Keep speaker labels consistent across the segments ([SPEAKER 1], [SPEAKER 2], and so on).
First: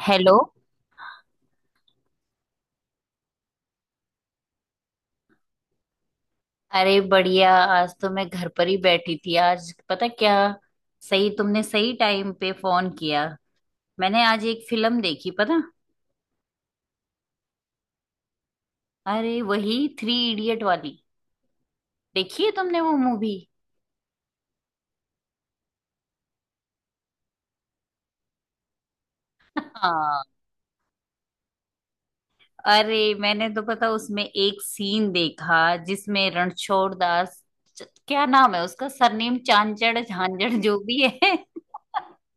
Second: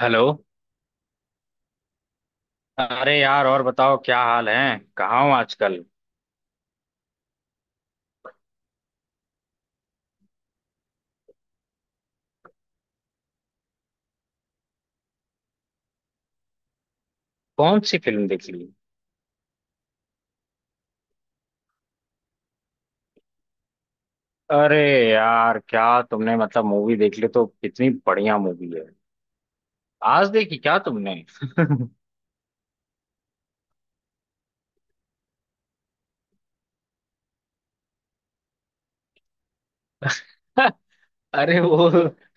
[SPEAKER 1] Hello.
[SPEAKER 2] Hello.
[SPEAKER 1] अरे यार, और बताओ क्या हाल है, कहाँ हो आजकल।
[SPEAKER 2] अरे बढ़िया, आज तो मैं घर पर ही बैठी थी। आज पता क्या, सही, तुमने सही टाइम पे फोन किया। मैंने आज एक फिल्म देखी, पता,
[SPEAKER 1] कौन सी फिल्म देख ली।
[SPEAKER 2] अरे वही थ्री इडियट वाली। देखी है तुमने वो मूवी?
[SPEAKER 1] अरे यार क्या! तुमने मतलब मूवी देख ली तो कितनी बढ़िया मूवी है।
[SPEAKER 2] हाँ।
[SPEAKER 1] आज देखी क्या तुमने।
[SPEAKER 2] अरे मैंने तो पता उसमें एक सीन देखा, जिसमें रणछोड़ दास, क्या नाम है उसका, सरनेम चांचड़ झांझड़ जो भी है।
[SPEAKER 1] अरे वो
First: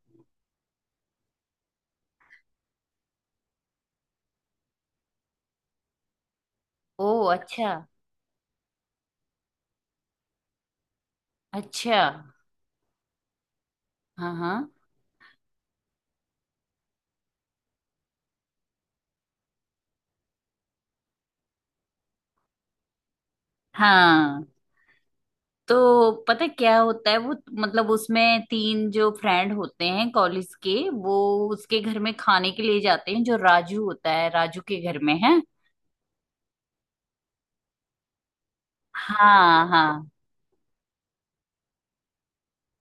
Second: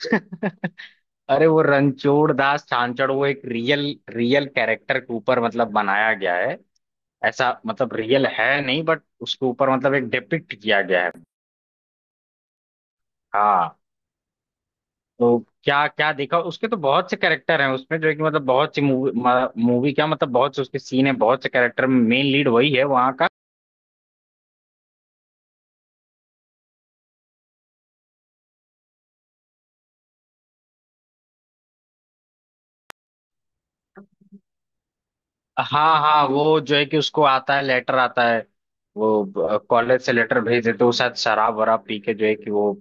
[SPEAKER 1] अरे वो रणछोड़ दास छांचड़, वो एक रियल रियल कैरेक्टर के ऊपर मतलब बनाया गया है।
[SPEAKER 2] ओ,
[SPEAKER 1] ऐसा
[SPEAKER 2] अच्छा,
[SPEAKER 1] मतलब रियल है नहीं, बट उसके ऊपर मतलब एक डिपिक्ट किया गया है।
[SPEAKER 2] अच्छा।
[SPEAKER 1] हाँ।
[SPEAKER 2] हाँ हाँ
[SPEAKER 1] तो क्या क्या देखा, उसके तो बहुत से कैरेक्टर हैं उसमें जो है कि मतलब बहुत सी मूवी। मूवी क्या मतलब बहुत से उसके सीन है, बहुत से कैरेक्टर में मेन लीड वही है वहाँ का।
[SPEAKER 2] हाँ। तो पता है क्या होता है वो, मतलब उसमें तीन जो फ्रेंड होते हैं कॉलेज के, वो उसके घर में खाने के लिए जाते हैं, जो राजू होता है, राजू के घर में है।
[SPEAKER 1] हाँ हाँ, वो जो है कि उसको आता है लेटर आता है, वो
[SPEAKER 2] हाँ
[SPEAKER 1] कॉलेज
[SPEAKER 2] हाँ
[SPEAKER 1] से लेटर भेज देते, वो शायद शराब वराब पी के जो है कि वो।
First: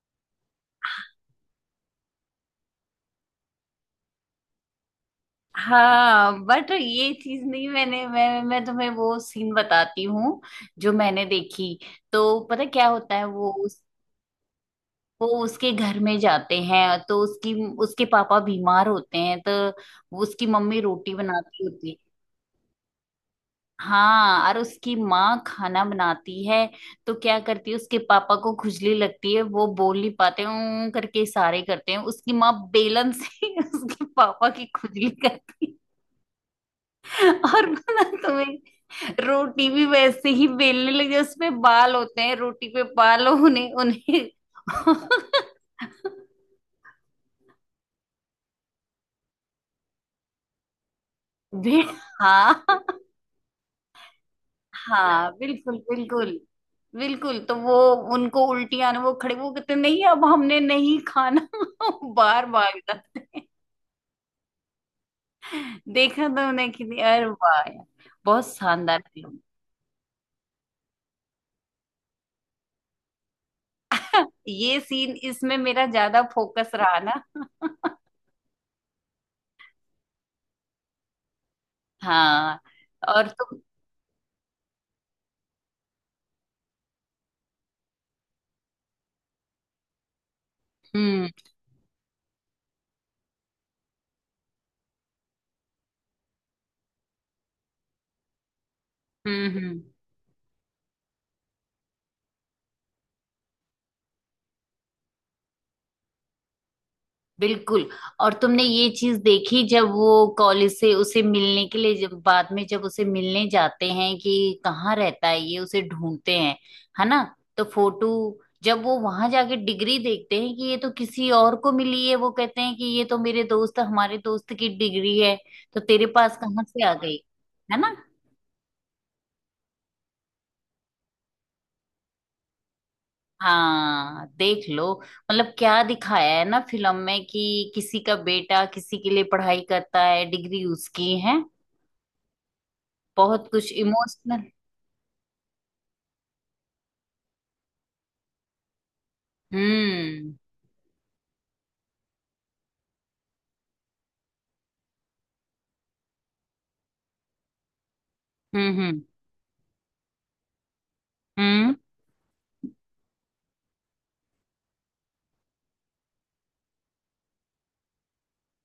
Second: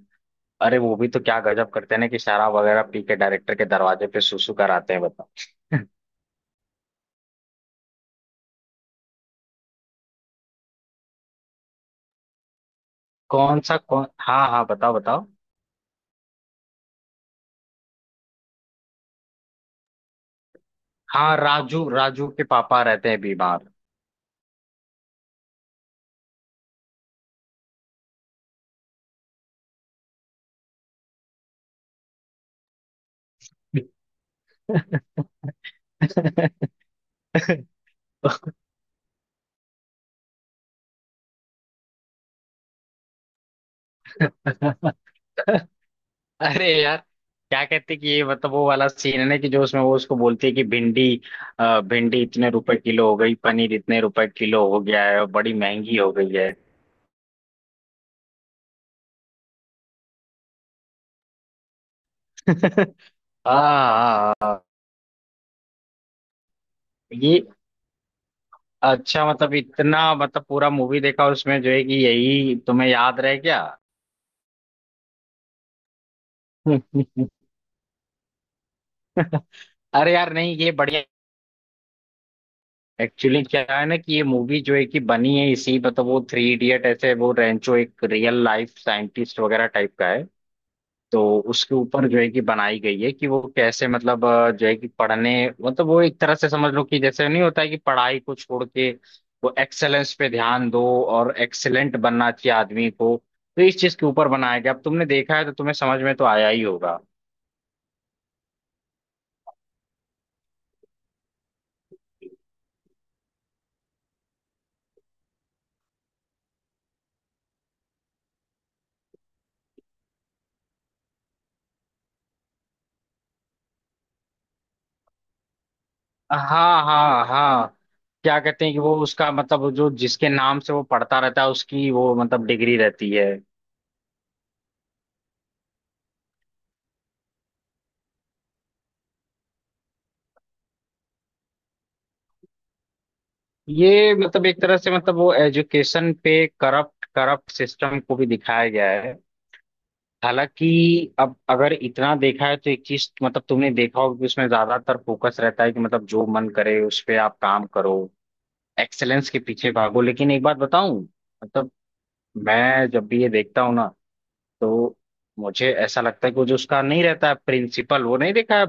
[SPEAKER 1] अरे वो भी तो क्या गजब करते हैं ना, कि शराब वगैरह पी के डायरेक्टर के दरवाजे पे सुसु कराते हैं, बताओ।
[SPEAKER 2] हाँ। बट ये चीज नहीं, मैं तुम्हें वो सीन बताती हूँ जो मैंने देखी। तो पता है क्या होता है वो?
[SPEAKER 1] कौन सा, कौन, हाँ हाँ बताओ
[SPEAKER 2] वो
[SPEAKER 1] बताओ।
[SPEAKER 2] उसके घर में जाते हैं तो उसकी, उसके पापा बीमार होते हैं, तो वो, उसकी मम्मी रोटी
[SPEAKER 1] हाँ,
[SPEAKER 2] बनाती
[SPEAKER 1] राजू।
[SPEAKER 2] होती है।
[SPEAKER 1] राजू के पापा रहते हैं बीमार।
[SPEAKER 2] हाँ, और उसकी माँ खाना बनाती है। तो क्या करती है, उसके पापा को खुजली लगती है, वो बोल नहीं पाते, ऊं करके इशारे करते हैं। उसकी माँ बेलन से उसके पापा की खुजली करती
[SPEAKER 1] तो
[SPEAKER 2] है। और बोला तुम्हें, रोटी भी वैसे ही बेलने लगे, उसमें बाल होते हैं, रोटी पे बाल, उन्हें उन्हें
[SPEAKER 1] अरे यार, क्या कहते कि ये मतलब वो वाला सीन है ना कि जो उसमें वो उसको बोलती है कि भिंडी
[SPEAKER 2] बे-
[SPEAKER 1] भिंडी इतने
[SPEAKER 2] हाँ
[SPEAKER 1] रुपए किलो हो गई, पनीर इतने रुपए किलो हो गया है, और
[SPEAKER 2] हाँ,
[SPEAKER 1] बड़ी
[SPEAKER 2] बिल्कुल
[SPEAKER 1] महंगी हो गई
[SPEAKER 2] बिल्कुल
[SPEAKER 1] है।
[SPEAKER 2] बिल्कुल। तो वो, उनको उल्टियाँ ना, वो खड़े, वो कहते नहीं अब हमने नहीं खाना बार बार जाते हैं।
[SPEAKER 1] हाँ
[SPEAKER 2] देखा था उन्हें कि अरे
[SPEAKER 1] ये
[SPEAKER 2] वाह यार, बहुत शानदार
[SPEAKER 1] अच्छा,
[SPEAKER 2] फिल्म।
[SPEAKER 1] मतलब इतना, मतलब पूरा मूवी देखा उसमें जो है कि यही तुम्हें याद रह गया।
[SPEAKER 2] ये सीन इसमें मेरा ज्यादा फोकस रहा ना।
[SPEAKER 1] अरे यार नहीं, ये बढ़िया।
[SPEAKER 2] हाँ। और
[SPEAKER 1] एक्चुअली क्या
[SPEAKER 2] तुम।
[SPEAKER 1] है ना कि ये मूवी जो है कि बनी है इसी मतलब, वो थ्री इडियट ऐसे, वो रेंचो एक रियल लाइफ साइंटिस्ट वगैरह टाइप का है। तो
[SPEAKER 2] हम्म
[SPEAKER 1] उसके ऊपर जो है कि बनाई गई है, कि वो कैसे मतलब जो है कि पढ़ने, मतलब वो एक तरह से समझ लो कि जैसे नहीं होता है कि पढ़ाई को छोड़ के वो
[SPEAKER 2] हम्म हम्म
[SPEAKER 1] एक्सेलेंस पे ध्यान दो, और एक्सेलेंट बनना चाहिए आदमी को। तो इस चीज के ऊपर बनाया गया, अब तुमने देखा है तो तुम्हें समझ में तो आया ही होगा।
[SPEAKER 2] बिल्कुल। और तुमने ये चीज देखी, जब वो कॉलेज से उसे मिलने के लिए, जब बाद में जब उसे मिलने जाते हैं कि कहाँ रहता है ये, उसे ढूंढते हैं, है ना। तो फोटो, जब वो वहां जाके डिग्री देखते हैं कि ये तो किसी और को मिली है, वो कहते हैं कि ये तो मेरे दोस्त, हमारे दोस्त की डिग्री है, तो तेरे पास कहाँ
[SPEAKER 1] हाँ
[SPEAKER 2] से आ गई,
[SPEAKER 1] हाँ हाँ।
[SPEAKER 2] है ना।
[SPEAKER 1] क्या कहते हैं कि वो उसका मतलब जो जिसके नाम से वो पढ़ता रहता है, उसकी वो मतलब डिग्री रहती है।
[SPEAKER 2] हाँ देख लो, मतलब क्या दिखाया है ना फिल्म में कि किसी का बेटा किसी के लिए पढ़ाई करता है, डिग्री उसकी है। बहुत कुछ
[SPEAKER 1] ये मतलब
[SPEAKER 2] इमोशनल।
[SPEAKER 1] एक तरह से, मतलब वो एजुकेशन पे करप्ट करप्ट सिस्टम को भी दिखाया गया है।
[SPEAKER 2] हम्म
[SPEAKER 1] हालांकि अब अगर इतना देखा है तो एक चीज मतलब तुमने देखा होगा कि उसमें ज्यादातर फोकस रहता है कि मतलब जो मन करे उस पे आप काम करो।
[SPEAKER 2] हम्म हम्म
[SPEAKER 1] एक्सेलेंस के पीछे भागो, लेकिन एक बात बताऊं, मतलब
[SPEAKER 2] हम्म
[SPEAKER 1] मैं जब भी ये देखता हूँ ना, तो मुझे ऐसा लगता है कि वो जो उसका नहीं रहता है प्रिंसिपल, वो नहीं देखा है।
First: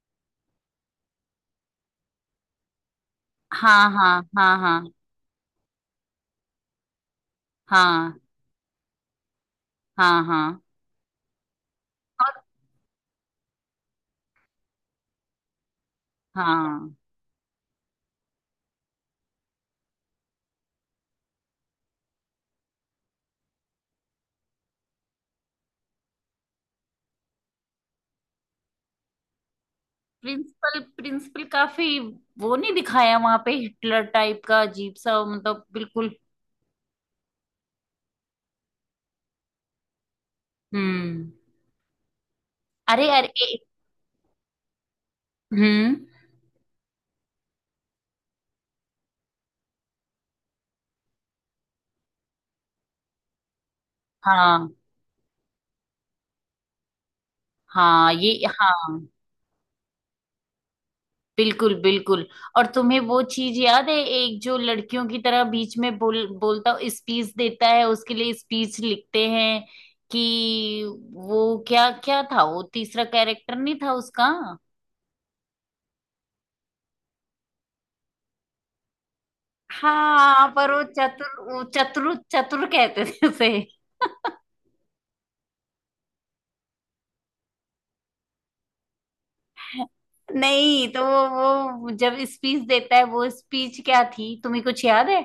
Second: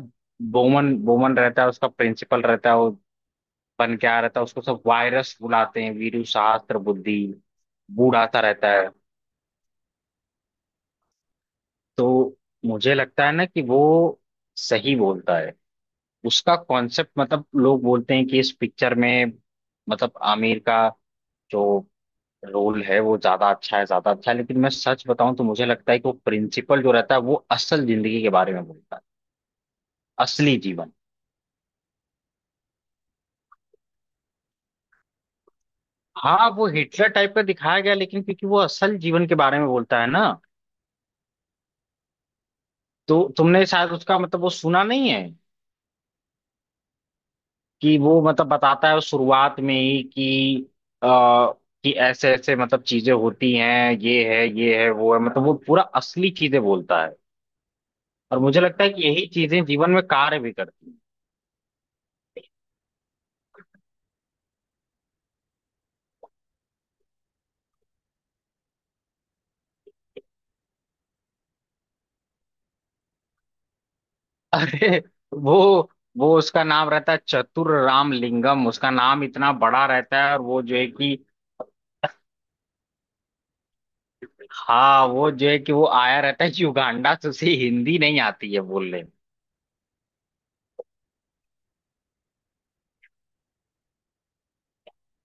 [SPEAKER 1] बोमन बोमन रहता है, उसका प्रिंसिपल रहता है वो।
[SPEAKER 2] हाँ
[SPEAKER 1] बन
[SPEAKER 2] हाँ
[SPEAKER 1] क्या रहता है,
[SPEAKER 2] हाँ
[SPEAKER 1] उसको सब
[SPEAKER 2] हाँ
[SPEAKER 1] वायरस बुलाते हैं, वीरू शास्त्र बुद्धि, बूढ़ा सा रहता है।
[SPEAKER 2] हाँ हाँ हाँ। और
[SPEAKER 1] तो मुझे लगता है ना कि वो सही बोलता है, उसका
[SPEAKER 2] हाँ,
[SPEAKER 1] कॉन्सेप्ट, मतलब लोग बोलते हैं कि इस पिक्चर में मतलब आमिर का जो रोल है वो ज्यादा अच्छा है, ज्यादा अच्छा है, लेकिन मैं सच बताऊं तो मुझे लगता है कि वो प्रिंसिपल जो रहता है वो असल जिंदगी के बारे में बोलता है, असली
[SPEAKER 2] प्रिंसिपल
[SPEAKER 1] जीवन।
[SPEAKER 2] प्रिंसिपल काफी, वो नहीं दिखाया वहां पे हिटलर टाइप का अजीब सा, मतलब बिल्कुल।
[SPEAKER 1] हाँ वो हिटलर टाइप का दिखाया गया, लेकिन क्योंकि वो असल जीवन के बारे में बोलता है ना,
[SPEAKER 2] हम्म अरे
[SPEAKER 1] तो
[SPEAKER 2] अरे
[SPEAKER 1] तुमने शायद उसका मतलब वो सुना नहीं है,
[SPEAKER 2] हम्म
[SPEAKER 1] कि वो मतलब बताता है शुरुआत में ही कि आ, कि ऐसे ऐसे मतलब चीजें होती हैं,
[SPEAKER 2] हाँ
[SPEAKER 1] ये है वो है, मतलब वो पूरा असली चीजें बोलता है।
[SPEAKER 2] हाँ ये,
[SPEAKER 1] और मुझे लगता है
[SPEAKER 2] हाँ
[SPEAKER 1] कि यही चीजें जीवन में कार्य भी करती
[SPEAKER 2] बिल्कुल बिल्कुल। और तुम्हें वो चीज याद है, एक जो लड़कियों की तरह बीच में बोल बोलता, स्पीच देता है, उसके लिए स्पीच लिखते हैं कि, वो क्या क्या था, वो तीसरा कैरेक्टर नहीं था उसका?
[SPEAKER 1] हैं। अरे वो वो उसका नाम रहता है चतुर राम लिंगम, उसका नाम इतना बड़ा रहता है, और
[SPEAKER 2] हाँ,
[SPEAKER 1] वो
[SPEAKER 2] पर
[SPEAKER 1] जो
[SPEAKER 2] वो
[SPEAKER 1] है कि।
[SPEAKER 2] चतुर, वो चतुर चतुर कहते थे उसे।
[SPEAKER 1] हाँ वो जो है कि वो आया रहता है युगांडा से, उसे हिंदी नहीं आती है बोलने।
[SPEAKER 2] नहीं तो वो वो जब स्पीच देता है, वो स्पीच क्या थी तुम्हें कुछ याद है?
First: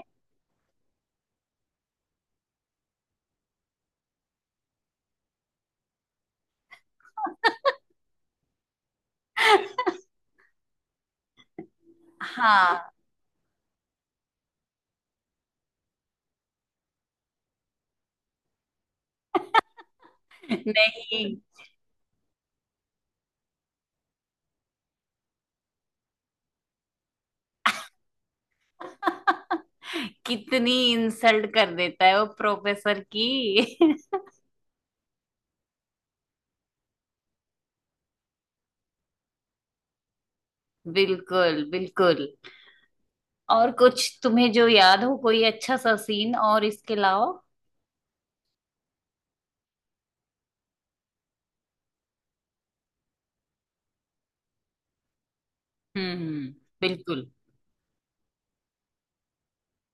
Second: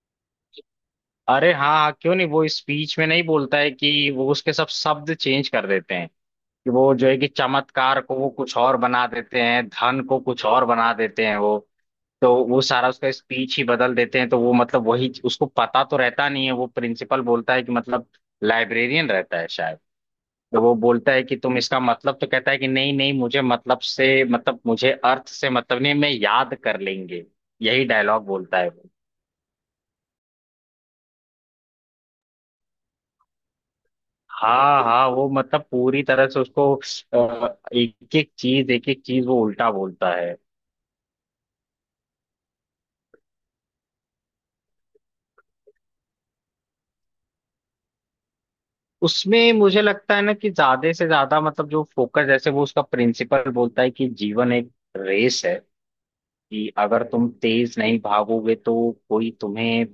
[SPEAKER 1] अरे हाँ हाँ, क्यों नहीं। वो स्पीच में नहीं बोलता है कि वो उसके सब शब्द चेंज कर देते हैं, कि वो जो है कि चमत्कार को वो कुछ और बना देते हैं, धन को कुछ और बना देते हैं वो। तो वो
[SPEAKER 2] हाँ
[SPEAKER 1] सारा उसका स्पीच ही बदल देते हैं, तो वो मतलब वही उसको पता तो रहता नहीं है, वो प्रिंसिपल बोलता है कि मतलब लाइब्रेरियन रहता है शायद। जब वो बोलता है कि
[SPEAKER 2] नहीं।
[SPEAKER 1] तुम इसका मतलब, तो कहता है कि नहीं नहीं, मुझे मतलब से मतलब, मुझे अर्थ से मतलब नहीं, मैं याद कर लेंगे, यही डायलॉग बोलता है वो।
[SPEAKER 2] कितनी इंसल्ट कर देता है वो प्रोफेसर की।
[SPEAKER 1] हाँ हाँ वो मतलब पूरी तरह से उसको एक एक चीज, एक एक चीज वो उल्टा बोलता है।
[SPEAKER 2] बिल्कुल बिल्कुल। और कुछ तुम्हें जो याद हो कोई अच्छा सा सीन और, इसके लाओ।
[SPEAKER 1] उसमें मुझे लगता है ना कि ज्यादा से ज्यादा मतलब जो फोकस, जैसे वो उसका प्रिंसिपल बोलता है कि जीवन एक रेस है,
[SPEAKER 2] हम्म
[SPEAKER 1] कि अगर
[SPEAKER 2] बिल्कुल।
[SPEAKER 1] तुम तेज नहीं भागोगे तो कोई तुम्हें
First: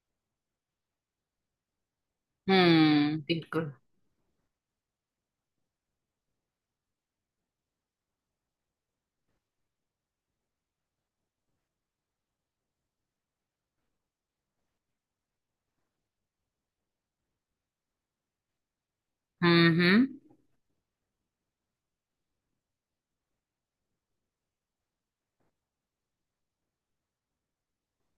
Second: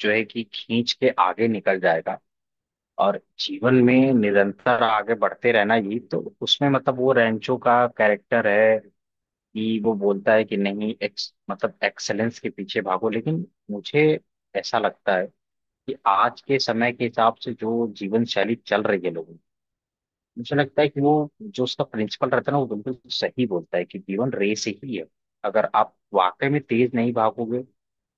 [SPEAKER 1] जो है कि खींच के आगे निकल जाएगा। और
[SPEAKER 2] बिल्कुल।
[SPEAKER 1] जीवन में निरंतर आगे बढ़ते रहना, ये तो उसमें मतलब वो रैंचो का कैरेक्टर है कि वो बोलता है कि नहीं, एक्स मतलब एक्सेलेंस के पीछे भागो, लेकिन मुझे ऐसा लगता है कि आज के समय के हिसाब से जो जीवन शैली चल रही है लोगों की,
[SPEAKER 2] हम्म हम्म
[SPEAKER 1] मुझे लगता है कि वो जो उसका प्रिंसिपल रहता है ना, वो बिल्कुल सही बोलता है कि जीवन रेस ही है। अगर आप वाकई में तेज नहीं भागोगे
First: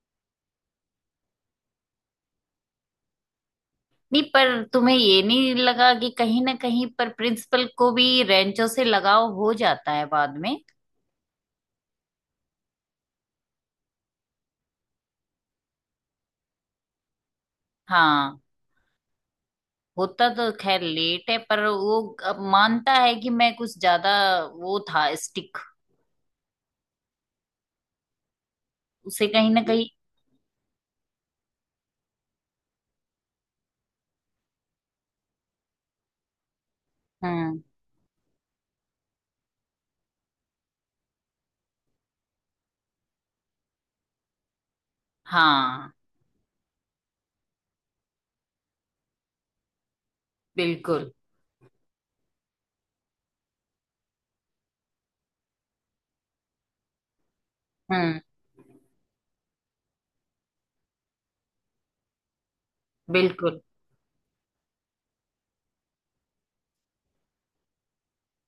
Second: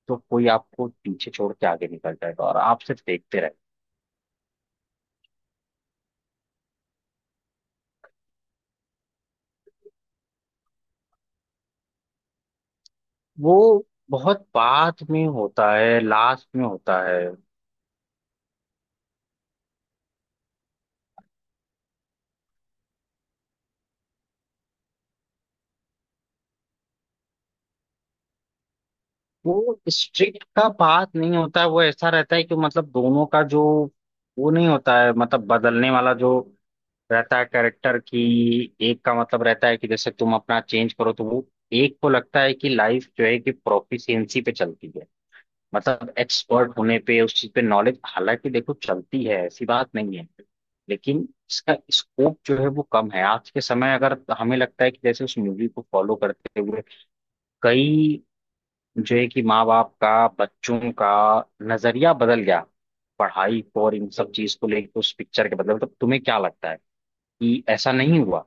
[SPEAKER 1] तो कोई आपको पीछे छोड़ के आगे निकल जाएगा और आप सिर्फ देखते।
[SPEAKER 2] नहीं, पर तुम्हें ये नहीं लगा कि कहीं ना कहीं पर प्रिंसिपल को भी रेंचो से लगाव हो जाता है बाद में?
[SPEAKER 1] वो बहुत बात में होता है, लास्ट में होता है।
[SPEAKER 2] हाँ होता, तो खैर लेट है, पर वो अब मानता है कि मैं कुछ ज्यादा, वो था स्टिक, उसे कहीं ना
[SPEAKER 1] वो
[SPEAKER 2] कहीं।
[SPEAKER 1] स्ट्रिक्ट का बात नहीं होता है, वो ऐसा रहता है कि मतलब दोनों का जो, वो नहीं होता है मतलब बदलने वाला जो रहता है
[SPEAKER 2] हम्म
[SPEAKER 1] कैरेक्टर की, एक का मतलब रहता है कि जैसे तुम अपना चेंज करो तो वो। एक को लगता है कि लाइफ जो है कि प्रोफिशिएंसी पे चलती है,
[SPEAKER 2] हाँ।
[SPEAKER 1] मतलब एक्सपर्ट होने पे उस चीज पे नॉलेज, हालांकि देखो चलती है ऐसी बात नहीं है।
[SPEAKER 2] बिल्कुल।
[SPEAKER 1] लेकिन इसका स्कोप जो है वो कम है आज के समय, अगर हमें लगता है कि जैसे उस मूवी को फॉलो करते हुए
[SPEAKER 2] हम्म
[SPEAKER 1] कई जो है कि माँ बाप का बच्चों का नजरिया बदल गया,
[SPEAKER 2] बिल्कुल।
[SPEAKER 1] पढ़ाई को और इन सब चीज को लेकर उस पिक्चर के बदले, तो तुम्हें क्या लगता है कि ऐसा नहीं हुआ।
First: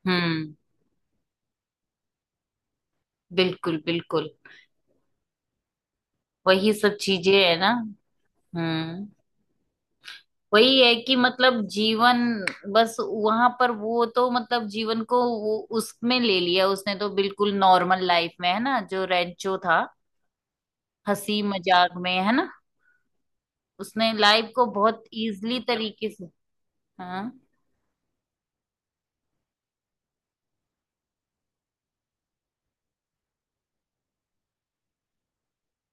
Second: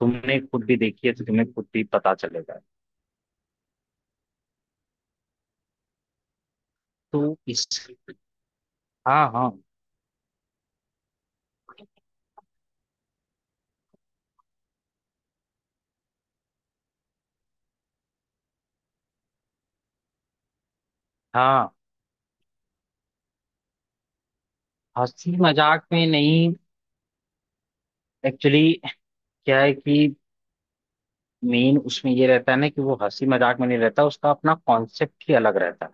[SPEAKER 1] तुमने
[SPEAKER 2] हम्म
[SPEAKER 1] खुद भी देखी है तो तुम्हें खुद भी पता चलेगा।
[SPEAKER 2] बिल्कुल बिल्कुल। वही सब
[SPEAKER 1] तो
[SPEAKER 2] चीजें है
[SPEAKER 1] इस।
[SPEAKER 2] ना। हम्म
[SPEAKER 1] हाँ हाँ
[SPEAKER 2] वही है कि मतलब जीवन, बस वहां पर वो तो मतलब जीवन को वो उसमें ले लिया उसने, तो बिल्कुल नॉर्मल लाइफ में है ना जो रेंचो था, हंसी
[SPEAKER 1] हाँ।
[SPEAKER 2] मजाक में है ना, उसने लाइफ को बहुत
[SPEAKER 1] हंसी
[SPEAKER 2] इजीली
[SPEAKER 1] मजाक में
[SPEAKER 2] तरीके से।
[SPEAKER 1] नहीं,
[SPEAKER 2] हाँ,
[SPEAKER 1] एक्चुअली क्या है कि मेन उसमें ये रहता है ना कि वो हंसी मजाक में नहीं रहता, उसका अपना कॉन्सेप्ट ही अलग रहता है।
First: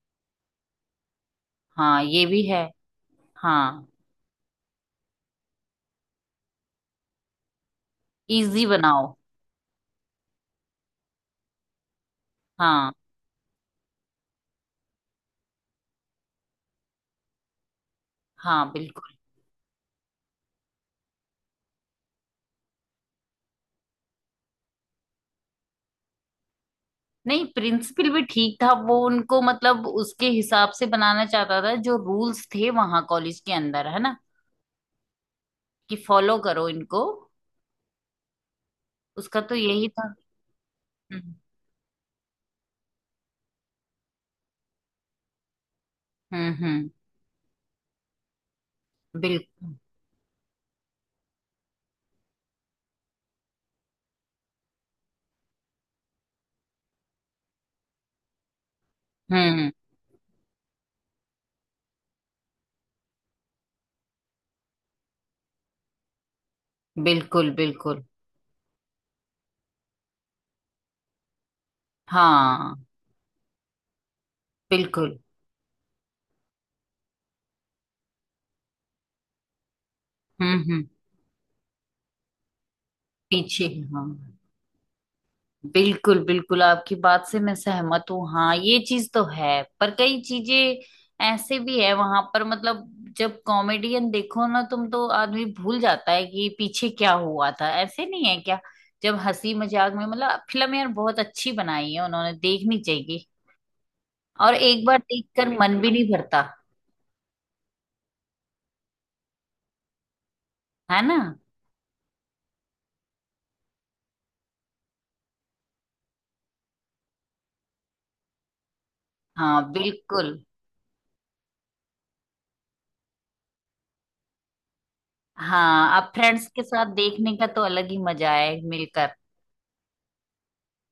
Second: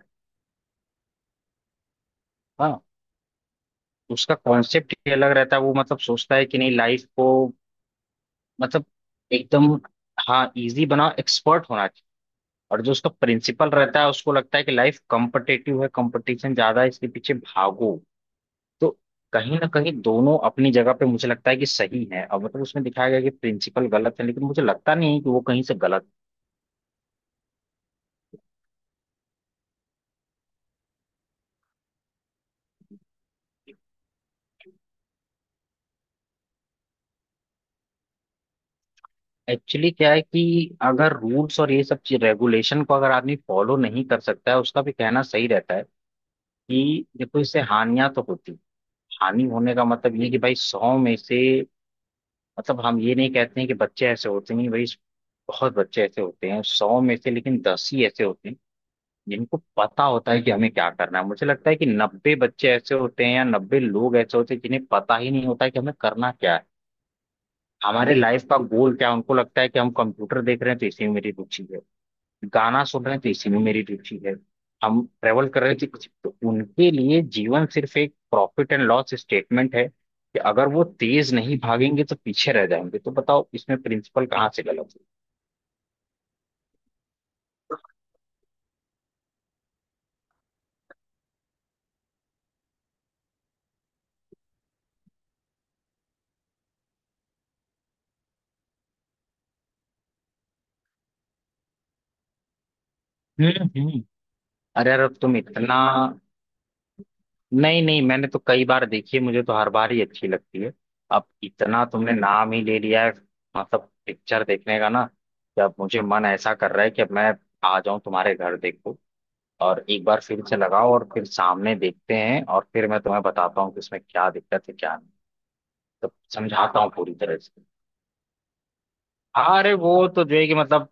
[SPEAKER 2] हाँ ये भी है।
[SPEAKER 1] हाँ,
[SPEAKER 2] हाँ।
[SPEAKER 1] उसका कॉन्सेप्ट ही अलग रहता है, वो मतलब सोचता है कि नहीं लाइफ को
[SPEAKER 2] इजी
[SPEAKER 1] मतलब
[SPEAKER 2] बनाओ।
[SPEAKER 1] एकदम, हाँ इजी बनाओ, एक्सपर्ट होना चाहिए। और जो
[SPEAKER 2] हाँ।
[SPEAKER 1] उसका प्रिंसिपल रहता है उसको लगता है कि लाइफ कॉम्पिटेटिव है, कंपटीशन ज्यादा है, इसके पीछे भागो।
[SPEAKER 2] हाँ
[SPEAKER 1] तो
[SPEAKER 2] बिल्कुल।
[SPEAKER 1] कहीं ना कहीं दोनों अपनी जगह पे मुझे लगता है कि सही है, अब मतलब उसमें दिखाया गया कि प्रिंसिपल गलत है, लेकिन मुझे लगता नहीं है कि वो कहीं से गलत है।
[SPEAKER 2] नहीं, प्रिंसिपल भी ठीक था। वो उनको मतलब उसके हिसाब से बनाना चाहता था, जो रूल्स थे वहां कॉलेज के अंदर है ना, कि फॉलो करो इनको। उसका तो यही
[SPEAKER 1] एक्चुअली क्या
[SPEAKER 2] था।
[SPEAKER 1] है कि अगर
[SPEAKER 2] हम्म
[SPEAKER 1] रूल्स और ये सब चीज रेगुलेशन को अगर आदमी फॉलो नहीं कर सकता है, उसका भी कहना सही रहता है,
[SPEAKER 2] हम्म हम्म,
[SPEAKER 1] कि देखो इससे हानियां तो होती। हानि होने
[SPEAKER 2] बिल्कुल।
[SPEAKER 1] का मतलब ये कि भाई 100 में से, मतलब हम ये नहीं कहते हैं कि बच्चे ऐसे होते नहीं भाई, बहुत बच्चे ऐसे होते हैं 100 में से, लेकिन 10 ही ऐसे होते हैं जिनको
[SPEAKER 2] हम्म
[SPEAKER 1] पता होता है कि हमें क्या करना है। मुझे लगता है कि 90 बच्चे ऐसे होते हैं या 90 लोग ऐसे होते हैं जिन्हें पता ही नहीं होता है कि हमें करना क्या है।
[SPEAKER 2] बिल्कुल बिल्कुल।
[SPEAKER 1] हमारे लाइफ का गोल क्या है, उनको लगता है कि हम कंप्यूटर देख रहे हैं तो इसी में मेरी रुचि है, गाना
[SPEAKER 2] हाँ
[SPEAKER 1] सुन रहे थे इसी में मेरी रुचि है, हम
[SPEAKER 2] बिल्कुल।
[SPEAKER 1] ट्रेवल कर रहे थे कुछ तो। उनके लिए जीवन सिर्फ एक प्रॉफिट एंड लॉस स्टेटमेंट है कि
[SPEAKER 2] हम्म
[SPEAKER 1] अगर वो
[SPEAKER 2] हम्म
[SPEAKER 1] तेज नहीं भागेंगे तो पीछे रह जाएंगे। तो बताओ
[SPEAKER 2] पीछे,
[SPEAKER 1] इसमें
[SPEAKER 2] हाँ।
[SPEAKER 1] प्रिंसिपल कहाँ से गलत है।
[SPEAKER 2] बिल्कुल बिल्कुल, आपकी बात से मैं सहमत हूँ। हाँ ये चीज तो है, पर कई चीजें ऐसे भी है वहां पर, मतलब जब कॉमेडियन देखो ना तुम, तो आदमी भूल जाता है कि पीछे क्या हुआ था, ऐसे नहीं है क्या। जब हंसी मजाक में, मतलब फिल्म यार बहुत अच्छी बनाई है उन्होंने, देखनी चाहिए,
[SPEAKER 1] हम्म हम्म।
[SPEAKER 2] और एक
[SPEAKER 1] अरे
[SPEAKER 2] बार
[SPEAKER 1] यार अब तुम
[SPEAKER 2] देखकर
[SPEAKER 1] इतना।
[SPEAKER 2] मन भी नहीं भरता,
[SPEAKER 1] नहीं नहीं, मैंने तो कई बार देखी है, मुझे तो हर बार ही अच्छी लगती है।
[SPEAKER 2] है ना।
[SPEAKER 1] अब इतना तुमने नाम ही ले लिया है मतलब पिक्चर देखने का, ना कि अब मुझे मन ऐसा कर रहा है कि अब मैं आ जाऊं तुम्हारे घर देखो।
[SPEAKER 2] हाँ
[SPEAKER 1] और एक बार
[SPEAKER 2] बिल्कुल।
[SPEAKER 1] फिर से लगाओ और फिर सामने देखते हैं और फिर मैं तुम्हें बताता हूँ कि इसमें क्या दिक्कत है क्या नहीं।
[SPEAKER 2] हाँ,
[SPEAKER 1] तो
[SPEAKER 2] आप फ्रेंड्स के
[SPEAKER 1] समझाता हूँ
[SPEAKER 2] साथ
[SPEAKER 1] पूरी
[SPEAKER 2] देखने
[SPEAKER 1] तरह
[SPEAKER 2] का
[SPEAKER 1] से।
[SPEAKER 2] तो अलग ही मजा है मिलकर।
[SPEAKER 1] अरे वो तो जो है कि मतलब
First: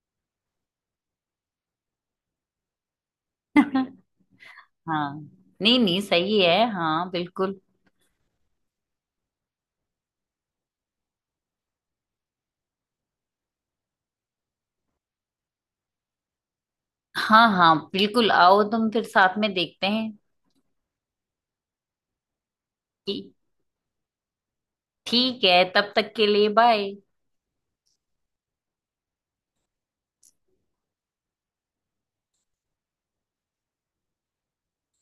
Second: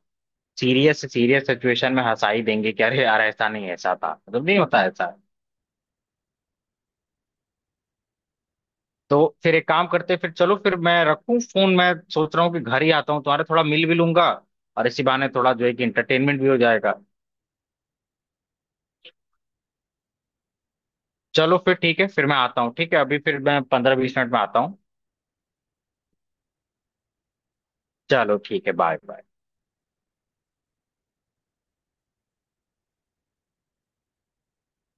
[SPEAKER 1] सीरियस सीरियस सिचुएशन में हंसा ही देंगे कि अरे यार ऐसा नहीं, ऐसा था मतलब नहीं होता ऐसा।
[SPEAKER 2] हाँ, नहीं नहीं, सही है हाँ, बिल्कुल।
[SPEAKER 1] तो फिर एक काम करते हैं, फिर चलो, फिर मैं रखूँ फोन। मैं सोच रहा हूँ कि घर ही आता हूँ तुम्हारे, थोड़ा मिल भी लूंगा और इसी बहाने थोड़ा जो है कि इंटरटेनमेंट भी हो जाएगा।
[SPEAKER 2] हाँ हाँ बिल्कुल, आओ, तुम फिर साथ में देखते हैं
[SPEAKER 1] चलो फिर ठीक है, फिर मैं आता हूँ। ठीक है,
[SPEAKER 2] कि।
[SPEAKER 1] अभी फिर मैं 15-20 मिनट में आता हूँ।
[SPEAKER 2] ठीक है, तब तक के लिए बाय।
[SPEAKER 1] चलो ठीक है, बाय बाय।